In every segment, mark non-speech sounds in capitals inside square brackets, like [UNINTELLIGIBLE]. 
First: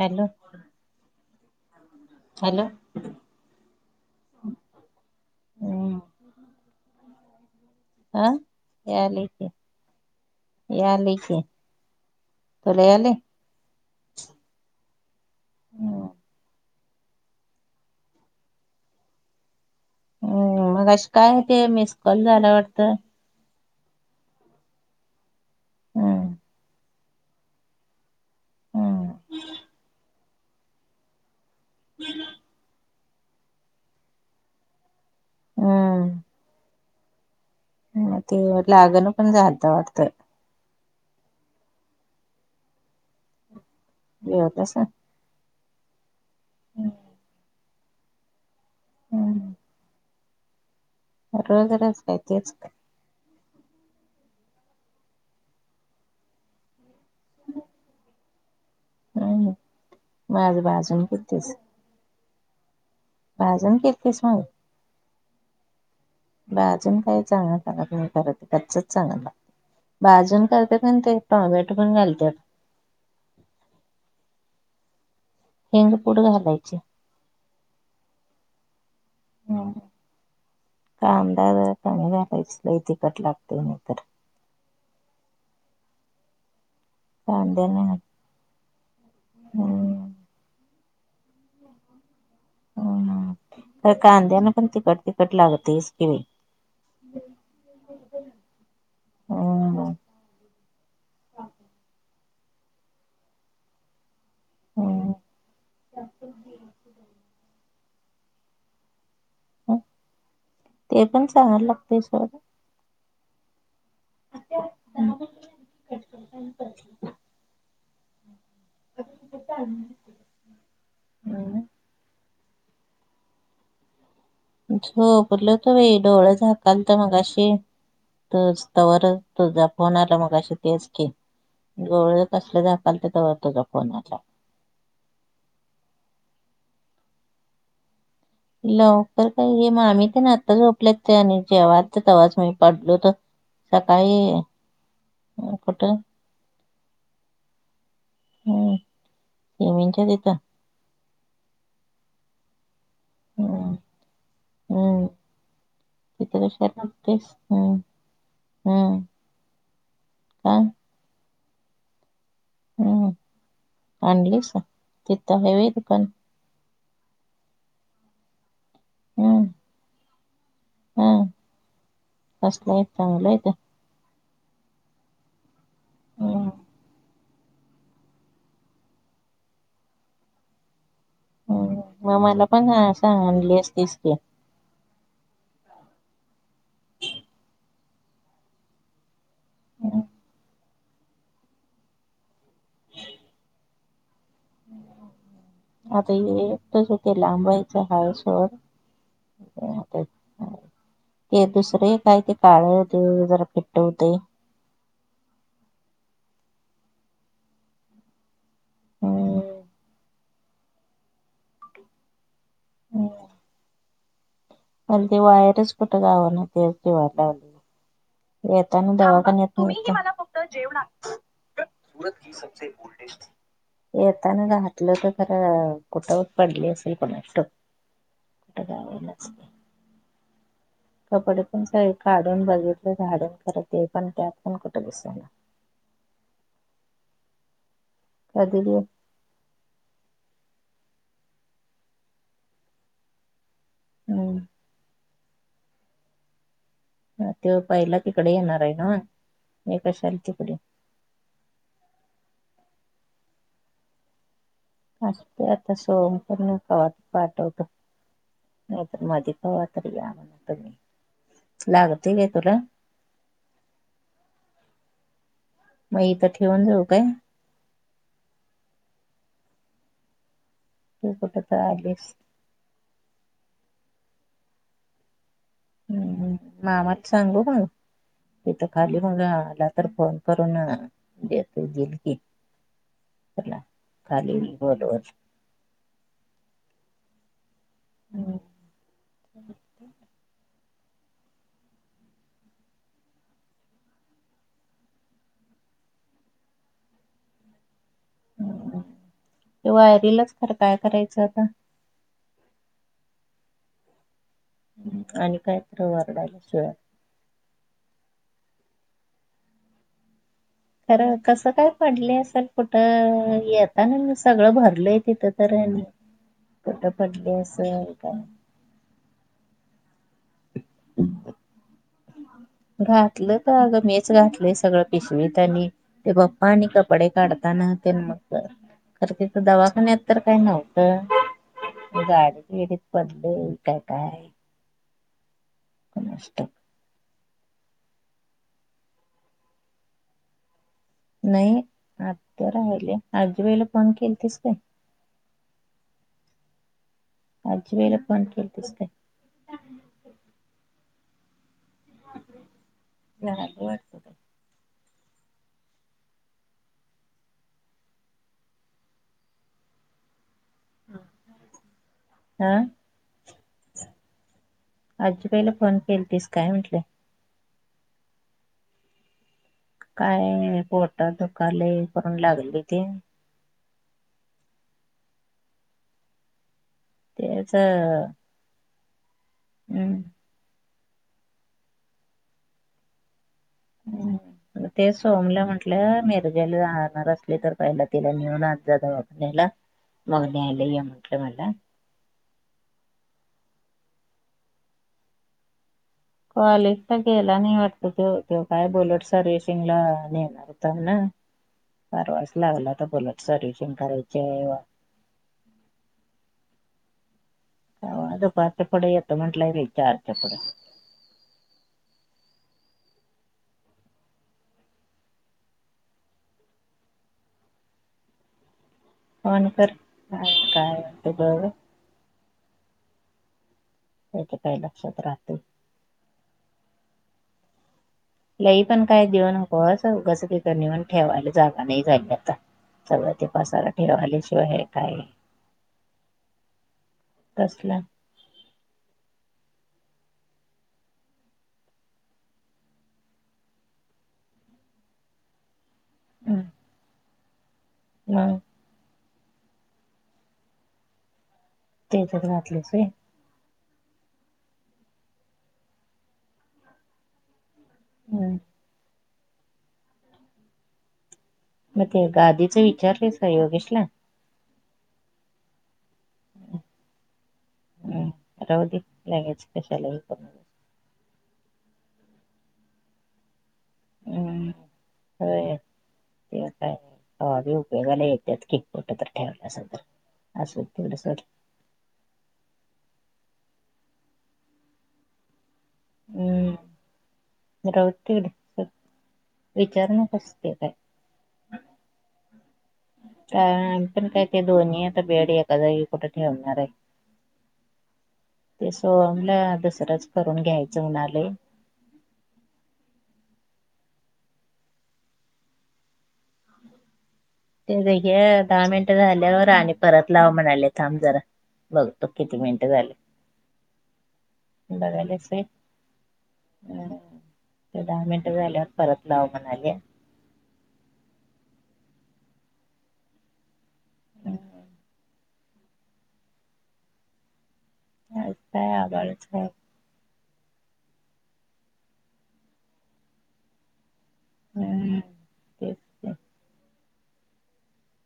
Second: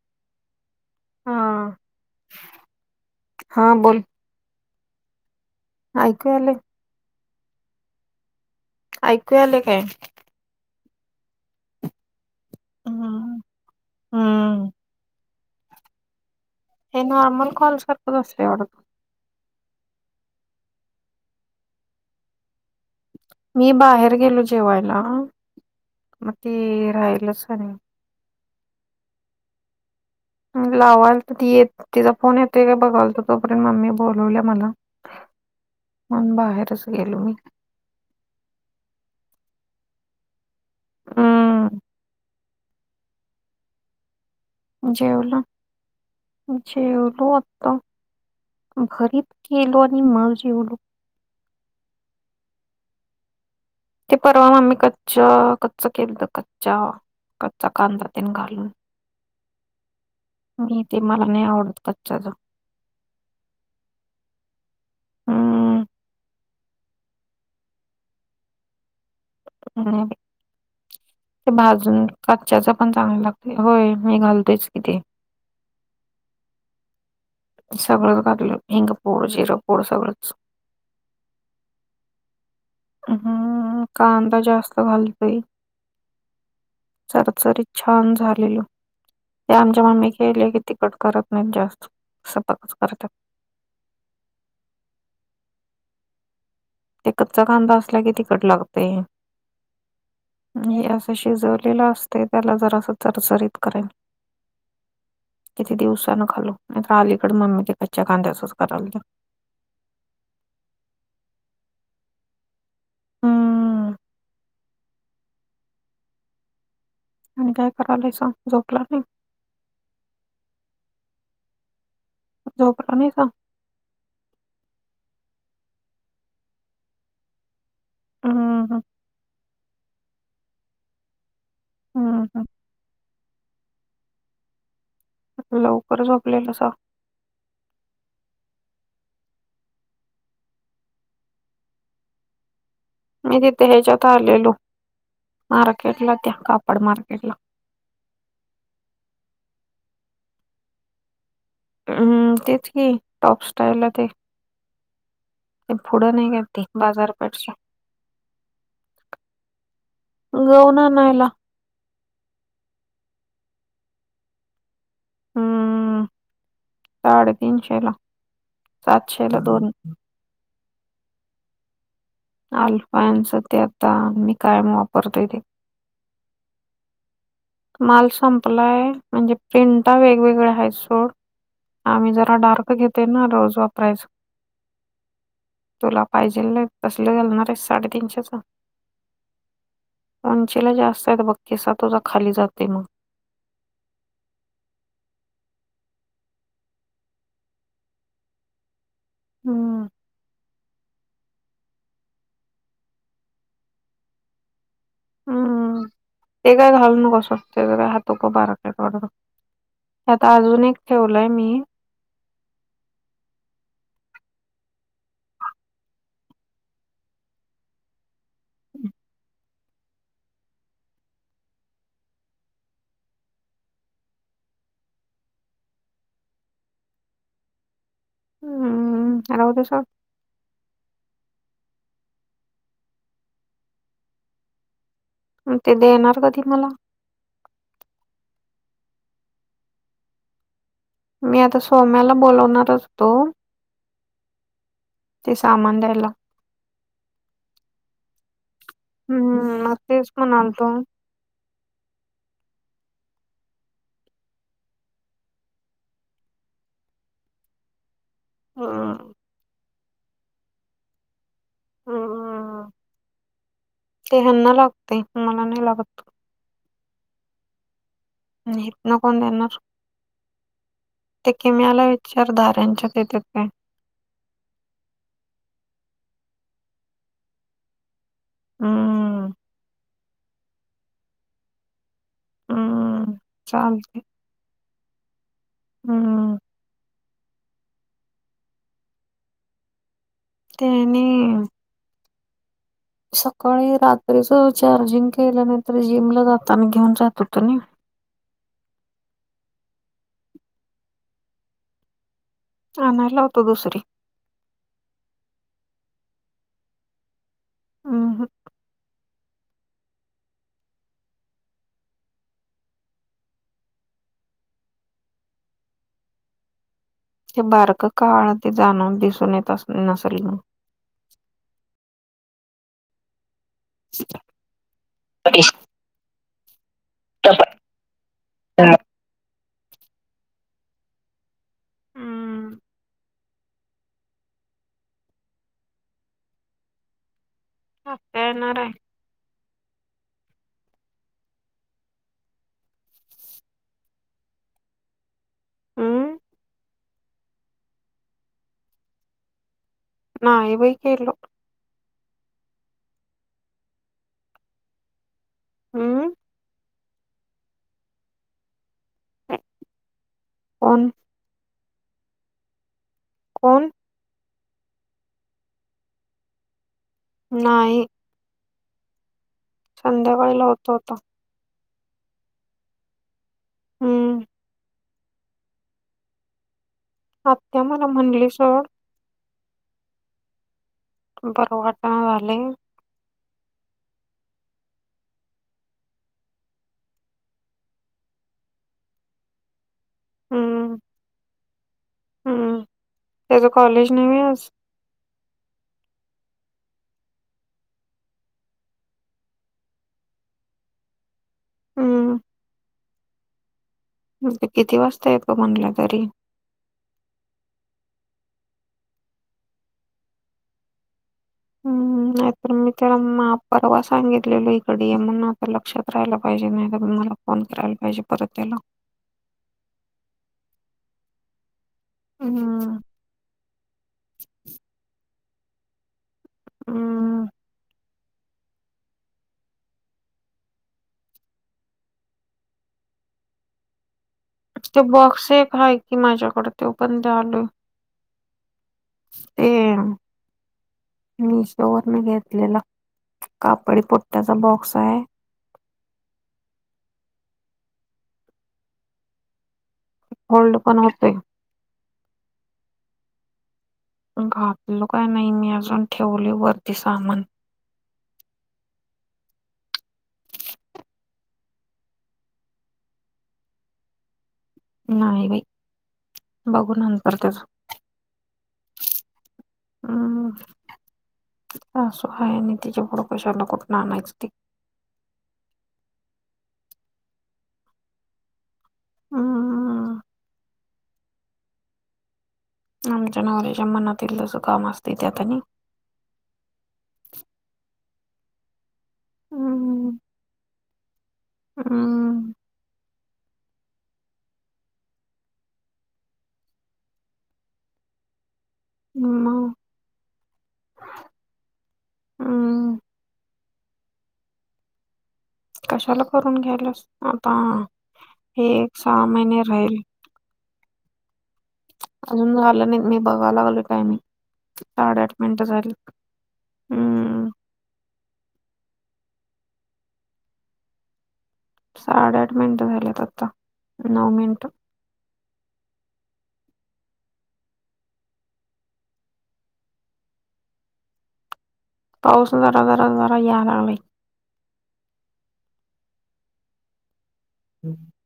Hello हा hello! हा बोल हम्म ऐकू येईल? हा यालय ऐकू की आले काय? यालय की. तुला यालय? हम ह हे नॉर्मल कॉल करतो दुसरी एवढत. हम् मग अ काय आहे ते मिसकॉल झाला वाटतं. मी बाहेर गेलो जेवायला मग हम्म ते राहिलच आणि हम लावाल तर ती येत तिचा फोन येतोय का बघाल त तोपर्यंत मम्मी बोलवल्या मला. हम म्हणून बाहेरच गेलो मी. ह ते लागण पण झालत वाटतं हम ते होतस जेवलो जेवलो आता घरीत गेलो आणि माव जेवलो. रजरच काय तेच का? ते परवा मगमी कच्च कच्च केलं तर कच्चा कच्चा कांदातीने घालून. हम्म माझ मी ते भाजून मला नाही केलतीस आवडत कच्च्याच. [UNINTELLIGIBLE] हम बाजून काही चांगलं सांग करत कच्च चांगल ना आणि बाजून करते पण ते टोमॅटो पण घालते. च पण चांगला लागत होय मी घालतोयच की ते. हिंग पुढ घालायचे. सगळंच घातलं हिंग पूड, जिरं, पूड सगळंच. क का करायच? हम्म कांदा जास्त घालतय सरसरी कांद्याने छान झालेल ते आमच्या मम्मी हम्म खेले की तिकट करत नाहीत जास्त सपाकच करतात. हम्म तर कांद्याना पण तिकट तिकट लागतेच कि- ते कच्चा कांदा असला की तिकट लागते हम्म हे असं शिजवलेलं असते त्याला जरा असं चरचरीत करेल. हम्म किती दिवसानं खालो नाहीत अलीकड मम्मी ते कच्च्या कांद्याचच करायल. ते पण चहाला लागतय सोड हम्म [INAUDIBLE] आणि काय करालास झोपला नाही? [UNINTELLIGIBLE] झोपला नाही का? झोपलंत बाई डोळं झाकालत मगाशी हं, तच हं, तवरच तुझा फोन आला मग अशी तेच की डोळ हं, हं. कसले झाकाल तवर तुझ फोन आला. [UNINTELLIGIBLE] लवकर काही मग आम्ही ते ना आता झोपल्या ते आणि जेव्हाचा तवाच म पडलो मी तिथे ह्याच्यात सकाळी आलेलो कुठं मार्केट ला त्या कापड मार्केट ला हम्म तीमंच्याचेतं हम्म तेच की टॉप हम्म. स्टाईलला ते हम्म ते पुढं नाही का तिथं ते कशा वाटतेच बाजारपेठच्या हम् हम्म हा नाहीला हम् आणलीस तिथ हवे दुकान साडेतीीनशे ला सातशे ला दोन हो. आल्फानच ते आता मी काय वापरतोय ते. ह. माल संपलाय म्हणजे प्रिंट वेगवेगळ्या आहेत सोड. हम् आम्ही मग जरा मला पण डार्क घेतोय ना रोज सांगलेस असतीस वापरायचं की. तुला पाहिजे नाही तसलं घलणार आहे साडे तीनशेच. उंचेला जास्त बकीस तुझा खाली जाते मग. आता हे तस का लांबायचं आहेा सोड. म हम्म. ह. ते दुसरे काय ते काळे ते जरा फिट्ट होते. हम्म ते काय घालू न कसं वात हातोक बारक. हम्म. आता अजून एक ठेवलंय मी. हम्. म्ह ते वायरस कुठे गाव ना ते वाव. येता ना दवाखान्यात फक् जेव. येताना राहातलं तर खरं कुठवत पडली असेल कुणास्तव. गावालाच की. खर सांग. कपडे पण स काढून बघितले झाडून खर ते पण त्यात पण त्यात पण कुठं दिस ना. ते देणार कधी मला. कधी देऊ. मी आता सोम्याला बोलवणारच हो तो. हम्. ते सामान द्यायला. ते पहिला तिकडे येणार आहे ना हम्म मग एक तेच कशाला तिकडे. म्हणालतो असून दे आता सोहमला मध्ये पाठवतो नाहीतर हम्म कधी तर पाठवतो. तरी या म्हण त लागत का तुला. हम्म ते हना लागते मला नाही लागत. मग इथं ठेवून जाऊ काय. नाही न कोण देणार. तू ते कुठं तर किमला आलीस विचार दार्यांच्या देतात का. ह् मामाात सांगू मग तिथ खाली हम्म म्हणला तर फोन. करून दिल की हम्म तुला चालतंय काय तर. हम. हम्. तेनी. सकाळी रात्रीच चार्जिंग केल्या नाहींतर जिमला जाता आणि घेऊन जात होतं ना. ते वायरीलाच खर काय करायचं आता. आणायला होतो दुसरी. आणि काय ओरड आल्यास ग. अ ह. खरं कसं काय पडलं असेल कुठं येताना सगळं भरलय तिथं तर. कुठे पडली ते असेल बारक काय काळ माहिती. ते जाणून दिसून येत अस नसल. हम्. घातलं तर अगं मीच घातलंय सगळं पिशवी त्यांनी ते पप्पा आणि. कपडे काढताना तन मग करते. दवाखान्यात तर काय नव्हतं गाडी हम्म बिडीत पडल काय काय. कुणास ठाऊक. आत्या येणार आहे. नाही आज तर राहिले आज वेळेला फोन केल तस का हम्म आजी बाई का फोन केलतीस काय नाही बाई केलो बराबर हम्म पन हम कोण आजीबाहिला फोन केल तस काय म्हंटलं नाही संध्याकाळी काय लावतो आता पोट दुकालय करून लागली ती हम्म तेच आत्या मला म्हणली सर हम्म बर वाटण झाले हम्म ते सोमला म्हटलं मॅरेजाला जाणार असले तर पहिला तिला नेऊन आज जाला मग नाही हम्म आयलाय म्हटलं मला हम्म त्याच कॉलेज नाहीव आज क्वालेज तर गेला नाही वाटत त ते काय बोललेट सर्व्हसिंग ला नेणार हम्म फारवास लागलाता बोलात सर्शन करायचं े किती वाजता येत ग म्हटलं तरी हो पाच पुढ येतं म्हंटलंय र चारच्या पुढ नाहीत मी त्याला मा परवा सांगितलेलो इकडे म्हणून आता लक्षात राहायला पाहिजे नाही तर त मला फोन करायला पाहिजे परत त्याला फोन कर काय तू बघ हम् त्याच्या काही लक्षात राहते हम् लई पण काय देऊनको असं कसं क करणीऊन ठेवायला जागा नाही झाली आता सगळं तेपासाला ठेवाले ते बॉक्स एक आहे की माझ्याकडे ते पण द आले कसला ते मशो वर मी घेतलेला कापडी पट्ट्याचा बॉक्स आहे हम हम होल्ड पण होते त्याच्यात घातलेच घातलो काय नाही मी अजून ठेवली वरती सामान हम्म मग ते गादीच विचारलेस का योगेशला नाहीयई बघू ना करतेच हम्म राहू दे लगेच कशाला हे करून हम् सासू आहेय आणि तिच्या पुोडं कैशाला कुठून आणायच ते हम्म ते काय हवाबी उपयोगाला य त्यात की फोट तर ठेवालं असेल हम्म. तर अस तेवढ सोड आमच्या नवऱ्याच्या मनातील तसं काम असते त्यातनी हम् रवट तकडे विचारण कसते काय हम. अ पण काय ते दोन्ही आता बेड एका जागी कुठं ठेवणार आहे ते सो मला मग दसरच करून घ्यायचं म्हणाले ह. कशाला करून घ्यायलास. अता. ते दहा मिनिटं झाल्यावर आणि राहील परत लाव म्हणाले थांब जरा बघतो अजून किती मिनिटं झालं नाही झाले मी बघायला लागलो टायमिंग साडेआठ बघायलाच आहे. मिनिटं झाली. हम्म. दहा मिनिटं झाल्यावर परत लाव म्हणाले. साडेआठ मिनिटं झालेत आता नऊ मिनिटं अस काय आभाळच हाय. पाऊस जरा जरा जरा याला लागलाय. हम्. हं [INAUDIBLE]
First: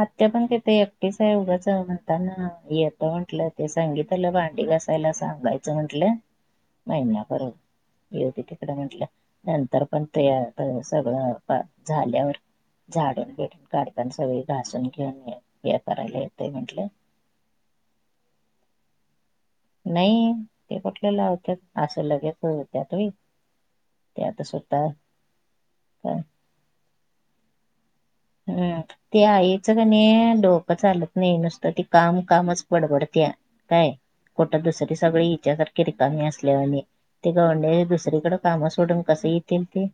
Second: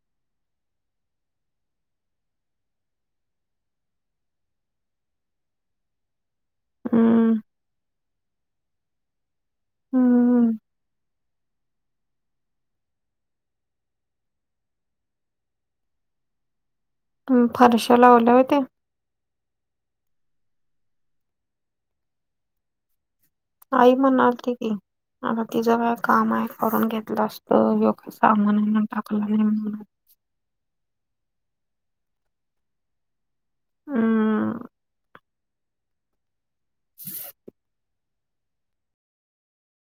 आत्या पण तेिथे एकटीच आहे उगाच म्हणताना येत म्हंटलं ते सांगीत त्याला भांडी घासायला सांगायचं म्हंटलं. महिनाप हम्म, योती त कडे म्हटलं नंतर पण ते हम्म, सगळं. झाल्यावर झाडून तेन काढताना सगळे. राासून घेऊन हे करायला येत म्हंटलं फारशा लावल्या होत्या. नाही ते पटलेलं होत असं लगेच हो त्यातही आई म्हणाल त की आता तिचं काय काम आहे करून घेतलं असत यग हम्म ते आईच क नाही डोकं चालत नाही नुसतं ती काम कामच बडबडत्या काय हम्म, कोठं दुसरी सगळे विचारारख ती रीकामी असल्यावाणी ते गनड्या दुसरीकडे कामं सोडून कसं येतील ते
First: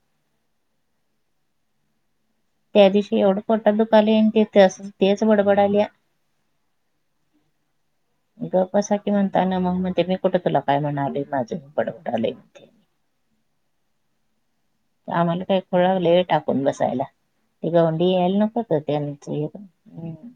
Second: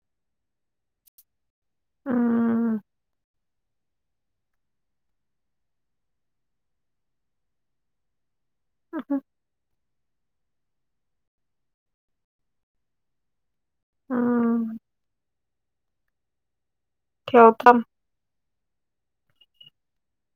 हा. त्या दिवशी एवढं पोटा दुखाले आणि ते तेच बडबड आल्या. गप्पा बसा की हम्म. म्हणता ना मग म्हणजे मी कुठे तुला काय म्हणाले माझं बडवड कराले. हा. आम्हाला काही खूळ लागलंय व्हय टाकून बसायला ठेवता तिकाऊन पत ह् [UNINTELLIGIBLE]